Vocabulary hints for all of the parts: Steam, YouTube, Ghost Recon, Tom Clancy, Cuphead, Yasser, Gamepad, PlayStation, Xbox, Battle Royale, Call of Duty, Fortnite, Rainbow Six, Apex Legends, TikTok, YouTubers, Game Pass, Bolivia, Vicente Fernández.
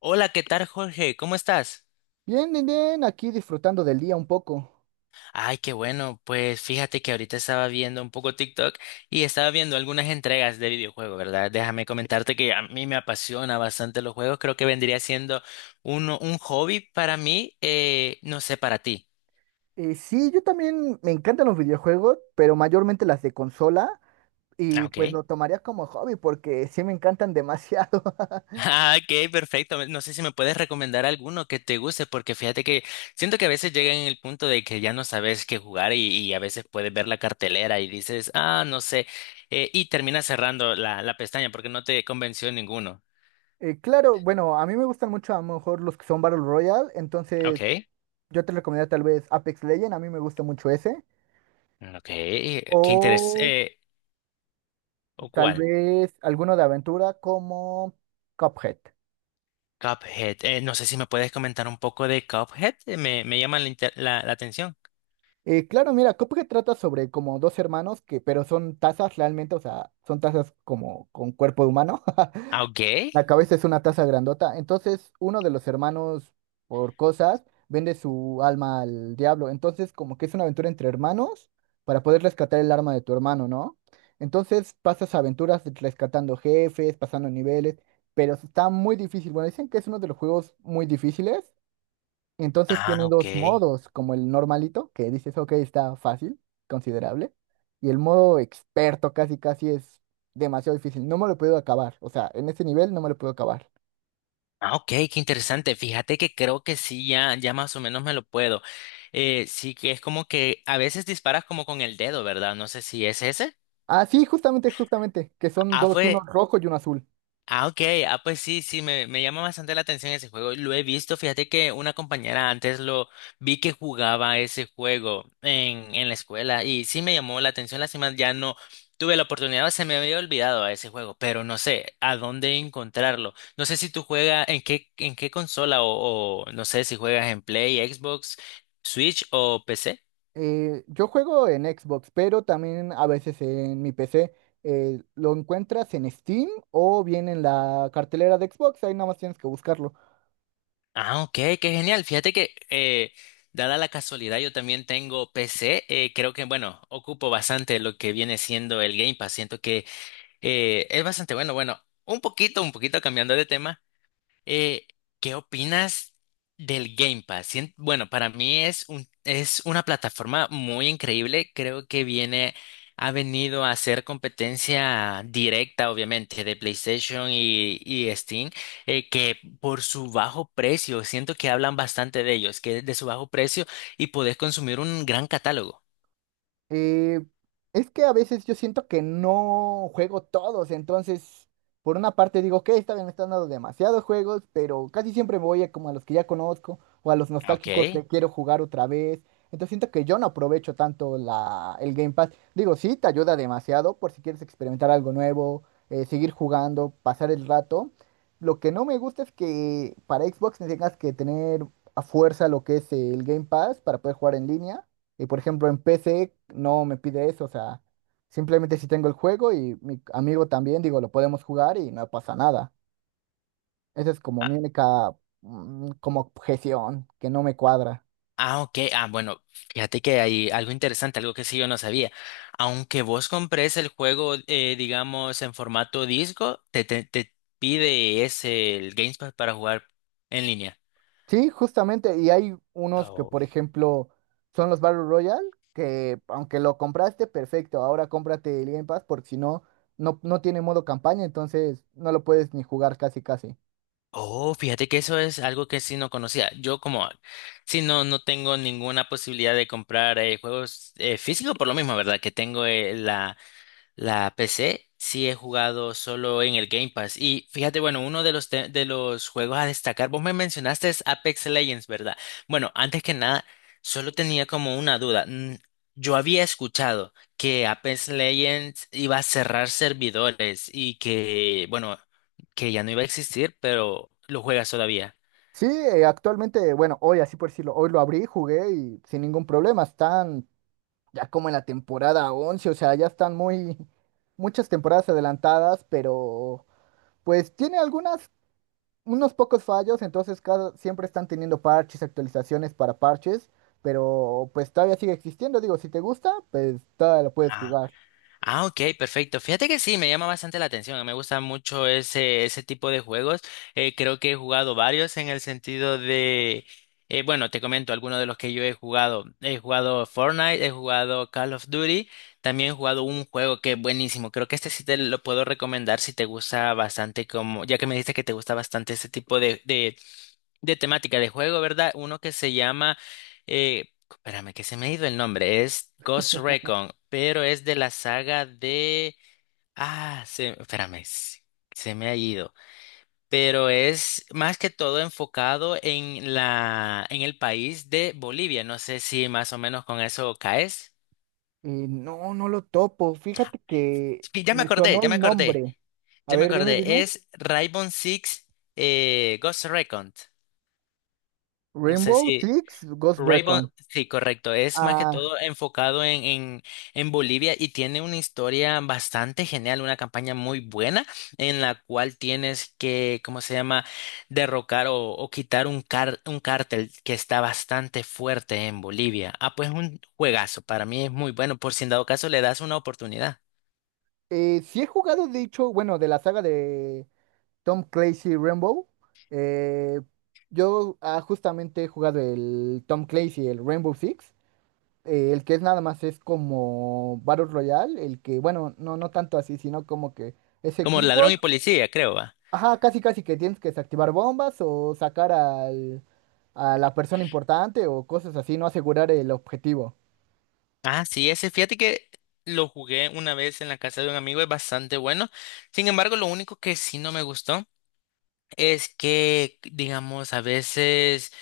Hola, ¿qué tal, Jorge? ¿Cómo estás? Bien, bien, bien, aquí disfrutando del día un poco. Ay, qué bueno. Pues fíjate que ahorita estaba viendo un poco TikTok y estaba viendo algunas entregas de videojuegos, ¿verdad? Déjame comentarte que a mí me apasiona bastante los juegos. Creo que vendría siendo uno, un hobby para mí, no sé, para ti. Sí, yo también me encantan los videojuegos, pero mayormente las de consola, Ah, y ok. pues lo tomaría como hobby porque sí me encantan demasiado. Ah, ok, perfecto. No sé si me puedes recomendar alguno que te guste, porque fíjate que siento que a veces llega en el punto de que ya no sabes qué jugar y a veces puedes ver la cartelera y dices, ah, no sé, y terminas cerrando la pestaña porque no te convenció ninguno. Claro, bueno, a mí me gustan mucho a lo mejor los que son Battle Royale, entonces Ok, yo te recomendaría tal vez Apex Legends, a mí me gusta mucho ese, ok, qué interés. o ¿O tal cuál? vez alguno de aventura como Cuphead. Cuphead. No sé si me puedes comentar un poco de Cuphead. Me llama la atención. Claro, mira, Cuphead trata sobre como dos hermanos que, pero son tazas realmente, o sea, son tazas como con cuerpo humano. Ah, ok. La cabeza es una taza grandota. Entonces, uno de los hermanos, por cosas, vende su alma al diablo. Entonces, como que es una aventura entre hermanos para poder rescatar el alma de tu hermano, ¿no? Entonces, pasas aventuras rescatando jefes, pasando niveles, pero está muy difícil. Bueno, dicen que es uno de los juegos muy difíciles. Entonces Ah, tiene ok. dos modos, como el normalito, que dices, ok, está fácil, considerable, y el modo experto casi casi es demasiado difícil. No me lo puedo acabar, o sea, en ese nivel no me lo puedo acabar. Ah, ok, qué interesante. Fíjate que creo que sí, ya más o menos me lo puedo. Sí que es como que a veces disparas como con el dedo, ¿verdad? No sé si es ese. Ah, sí, justamente, justamente, que son Ah, dos, uno fue, rojo y uno azul. Ah, ok. Ah, pues sí, sí, me llama bastante la atención ese juego. Lo he visto. Fíjate que una compañera antes lo vi que jugaba ese juego en la escuela y sí me llamó la atención. Lástima, ya no tuve la oportunidad, se me había olvidado a ese juego, pero no sé a dónde encontrarlo. No sé si tú juegas en qué consola o no sé si juegas en Play, Xbox, Switch o PC. Yo juego en Xbox, pero también a veces en mi PC. Lo encuentras en Steam o bien en la cartelera de Xbox, ahí nada más tienes que buscarlo. Ah, ok, qué genial. Fíjate que, dada la casualidad, yo también tengo PC. Creo que, bueno, ocupo bastante lo que viene siendo el Game Pass. Siento que es bastante bueno. Bueno, un poquito cambiando de tema. Eh, ¿Qué opinas del Game Pass? Bueno, para mí es es una plataforma muy increíble. Ha venido a hacer competencia directa, obviamente, de PlayStation y Steam, que por su bajo precio, siento que hablan bastante de ellos, que de su bajo precio y podés consumir un gran catálogo. Eh, es que a veces yo siento que no juego todos, entonces por una parte digo que esta vez me están dando demasiados juegos, pero casi siempre me voy a como a los que ya conozco o a los nostálgicos Ok. que quiero jugar otra vez. Entonces siento que yo no aprovecho tanto el Game Pass. Digo, sí, te ayuda demasiado por si quieres experimentar algo nuevo, seguir jugando, pasar el rato. Lo que no me gusta es que para Xbox tengas que tener a fuerza lo que es el Game Pass para poder jugar en línea. Y por ejemplo, en PC no me pide eso, o sea, simplemente si tengo el juego y mi amigo también, digo, lo podemos jugar y no pasa nada. Esa es como mi única, como objeción que no me cuadra. Ah, ok. Ah, bueno, fíjate que hay algo interesante, algo que sí yo no sabía. Aunque vos compres el juego, digamos, en formato disco, te pide ese el Gamepad para jugar en línea. Sí, justamente, y hay unos que, Oh. por ejemplo, son los Battle Royale, que aunque lo compraste, perfecto, ahora cómprate el Game Pass porque si no, no tiene modo campaña, entonces no lo puedes ni jugar casi casi. Oh, fíjate que eso es algo que sí no conocía. No, no tengo ninguna posibilidad de comprar juegos físicos por lo mismo, ¿verdad? Que tengo la PC sí he jugado solo en el Game Pass. Y fíjate, bueno, uno de de los juegos a destacar, vos me mencionaste es Apex Legends, ¿verdad? Bueno, antes que nada, solo tenía como una duda. Yo había escuchado que Apex Legends iba a cerrar servidores y que, bueno, que ya no iba a existir, pero lo juegas todavía. Sí, actualmente, bueno, hoy así por decirlo, hoy lo abrí, jugué y sin ningún problema, están ya como en la temporada 11 o sea, ya están muy, muchas temporadas adelantadas, pero pues tiene algunas, unos pocos fallos, entonces cada, siempre están teniendo parches, actualizaciones para parches, pero pues todavía sigue existiendo, digo, si te gusta, pues todavía lo puedes jugar. Ah, ok, perfecto. Fíjate que sí, me llama bastante la atención. Me gusta mucho ese tipo de juegos. Creo que he jugado varios en el sentido de, bueno, te comento algunos de los que yo he jugado. He jugado Fortnite, he jugado Call of Duty, también he jugado un juego que es buenísimo. Creo que este sí te lo puedo recomendar si te gusta bastante como, ya que me dijiste que te gusta bastante ese tipo de de temática de juego, ¿verdad? Uno que se llama, espérame, que se me ha ido el nombre, es Ghost Recon, pero es de la saga de, espérame, se me ha ido, pero es más que todo enfocado en en el país de Bolivia, no sé si más o menos con eso caes. No, no lo topo, fíjate que Sí, ya me me acordé, sonó el nombre. A ver, dime, dime. es Rainbow Six Ghost Recon, no sé Rainbow si Six Ghost Raybon, Recon. sí, correcto. Es más que Ah, todo enfocado en Bolivia y tiene una historia bastante genial, una campaña muy buena en la cual tienes que, ¿cómo se llama?, derrocar o quitar un cártel que está bastante fuerte en Bolivia. Ah, pues un juegazo, para mí es muy bueno, por si en dado caso le das una oportunidad. Sí he jugado, de hecho, bueno, de la saga de Tom Clancy Rainbow. eh, Justamente he jugado el Tom Clancy, el Rainbow Six. El que es nada más es como Battle Royale. El que, bueno, no, no tanto así, sino como que es Como ladrón equipos. y policía, creo, va. Ajá, casi casi que tienes que desactivar bombas o sacar al, a la persona importante o cosas así, no asegurar el objetivo. Ah, sí, ese, fíjate que lo jugué una vez en la casa de un amigo, es bastante bueno. Sin embargo, lo único que sí no me gustó. Es que, digamos,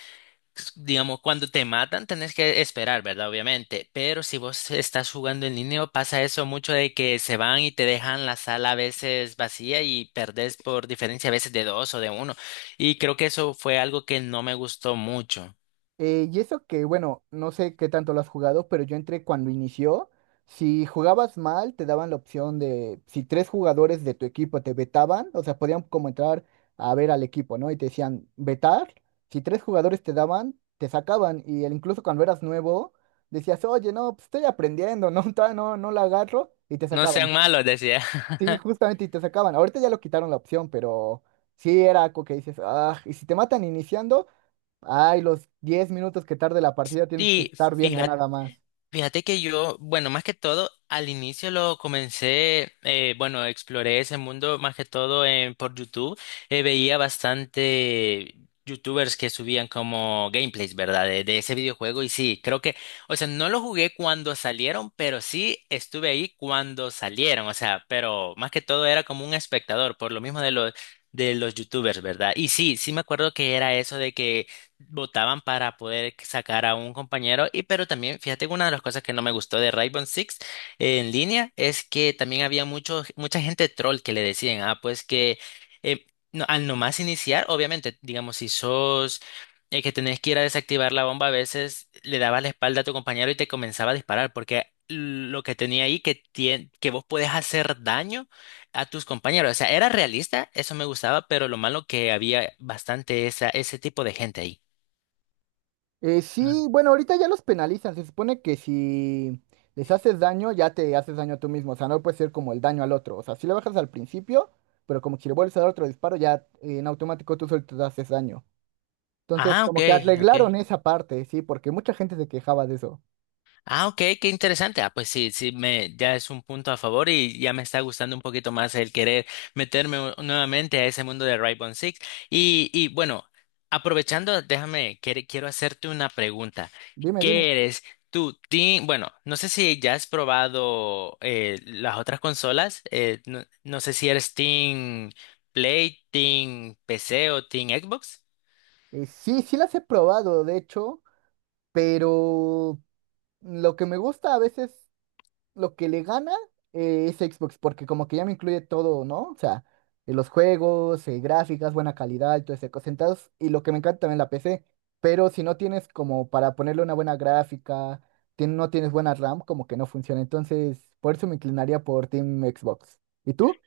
digamos, cuando te matan tenés que esperar, ¿verdad? Obviamente, pero si vos estás jugando en línea pasa eso mucho de que se van y te dejan la sala a veces vacía y perdés por diferencia a veces de dos o de uno. Y creo que eso fue algo que no me gustó mucho. Y eso que, bueno, no sé qué tanto lo has jugado, pero yo entré cuando inició. Si jugabas mal, te daban la opción de, si tres jugadores de tu equipo te vetaban, o sea, podían como entrar a ver al equipo, ¿no? Y te decían, vetar, si tres jugadores te daban, te sacaban. Y el- incluso cuando eras nuevo, decías, oye, no, pues estoy aprendiendo, no, todavía no, no la agarro, y te No sacaban. sean malos, decía. Sí, justamente, y te sacaban. Ahorita ya lo quitaron la opción, pero sí era algo que dices, ah, y si te matan iniciando. Ay, los 10 minutos que tarde la partida tienes que Y estar viendo fíjate nada más. Fíjate que yo, bueno, más que todo, al inicio lo comencé, bueno, exploré ese mundo más que todo por YouTube. Veía bastante YouTubers que subían como gameplays, ¿verdad? De ese videojuego y sí, creo que, o sea, no lo jugué cuando salieron, pero sí estuve ahí cuando salieron, o sea, pero más que todo era como un espectador, por lo mismo de de los YouTubers, ¿verdad? Y sí, sí me acuerdo que era eso de que votaban para poder sacar a un compañero. Y pero también, fíjate que una de las cosas que no me gustó de Rainbow Six en línea es que también había mucha gente troll que le decían, ah, pues que eh, al nomás iniciar, obviamente, digamos, si sos que tenés que ir a desactivar la bomba, a veces le dabas la espalda a tu compañero y te comenzaba a disparar, porque lo que tenía ahí que vos podés hacer daño a tus compañeros. O sea, era realista, eso me gustaba, pero lo malo que había bastante ese tipo de gente ahí. No sé. Sí, bueno, ahorita ya los penalizan. Se supone que si les haces daño, ya te haces daño tú mismo. O sea, no puede ser como el daño al otro. O sea, si le bajas al principio, pero como si le vuelves a dar otro disparo, ya en automático tú solo te haces daño. Entonces, Ah, ok, como que ok. arreglaron esa parte, sí, porque mucha gente se quejaba de eso. Ah, ok, qué interesante. Ah, pues sí, sí, me, ya es un punto a favor y ya me está gustando un poquito más el querer meterme nuevamente a ese mundo de Rainbow Six. Y bueno, aprovechando, quiero hacerte una pregunta. Dime, dime. ¿Qué eres tú, team? Bueno, no sé si ya has probado las otras consolas. No sé si eres Team Play, Team PC o Team Xbox. Sí, sí las he probado, de hecho, pero lo que me gusta a veces lo que le gana es Xbox, porque como que ya me incluye todo, ¿no? O sea, los juegos, gráficas, buena calidad y todo ese cosas. Entonces, y lo que me encanta también la PC, pero si no tienes como para ponerle una buena gráfica, tien- no tienes buena RAM, como que no funciona. Entonces, por eso me inclinaría por Team Xbox. ¿Y tú?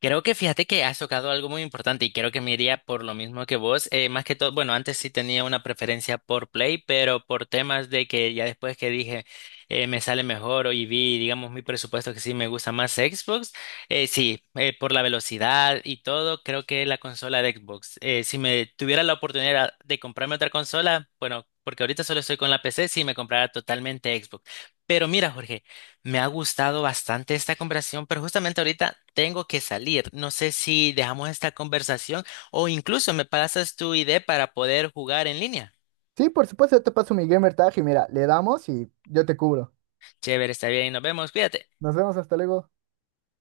Creo que fíjate que has tocado algo muy importante y creo que me iría por lo mismo que vos. Más que todo, bueno, antes sí tenía una preferencia por Play, pero por temas de que ya después que dije me sale mejor o y vi, digamos, mi presupuesto que sí me gusta más Xbox, sí, por la velocidad y todo, creo que la consola de Xbox. Si me tuviera la oportunidad de comprarme otra consola, bueno, porque ahorita solo estoy con la PC, sí me comprara totalmente Xbox. Pero mira, Jorge. Me ha gustado bastante esta conversación, pero justamente ahorita tengo que salir. No sé si dejamos esta conversación o incluso me pasas tu idea para poder jugar en línea. Sí, por supuesto, yo te paso mi gamer tag y mira, le damos y yo te cubro. Chévere, está bien, nos vemos, cuídate. Nos vemos, hasta luego.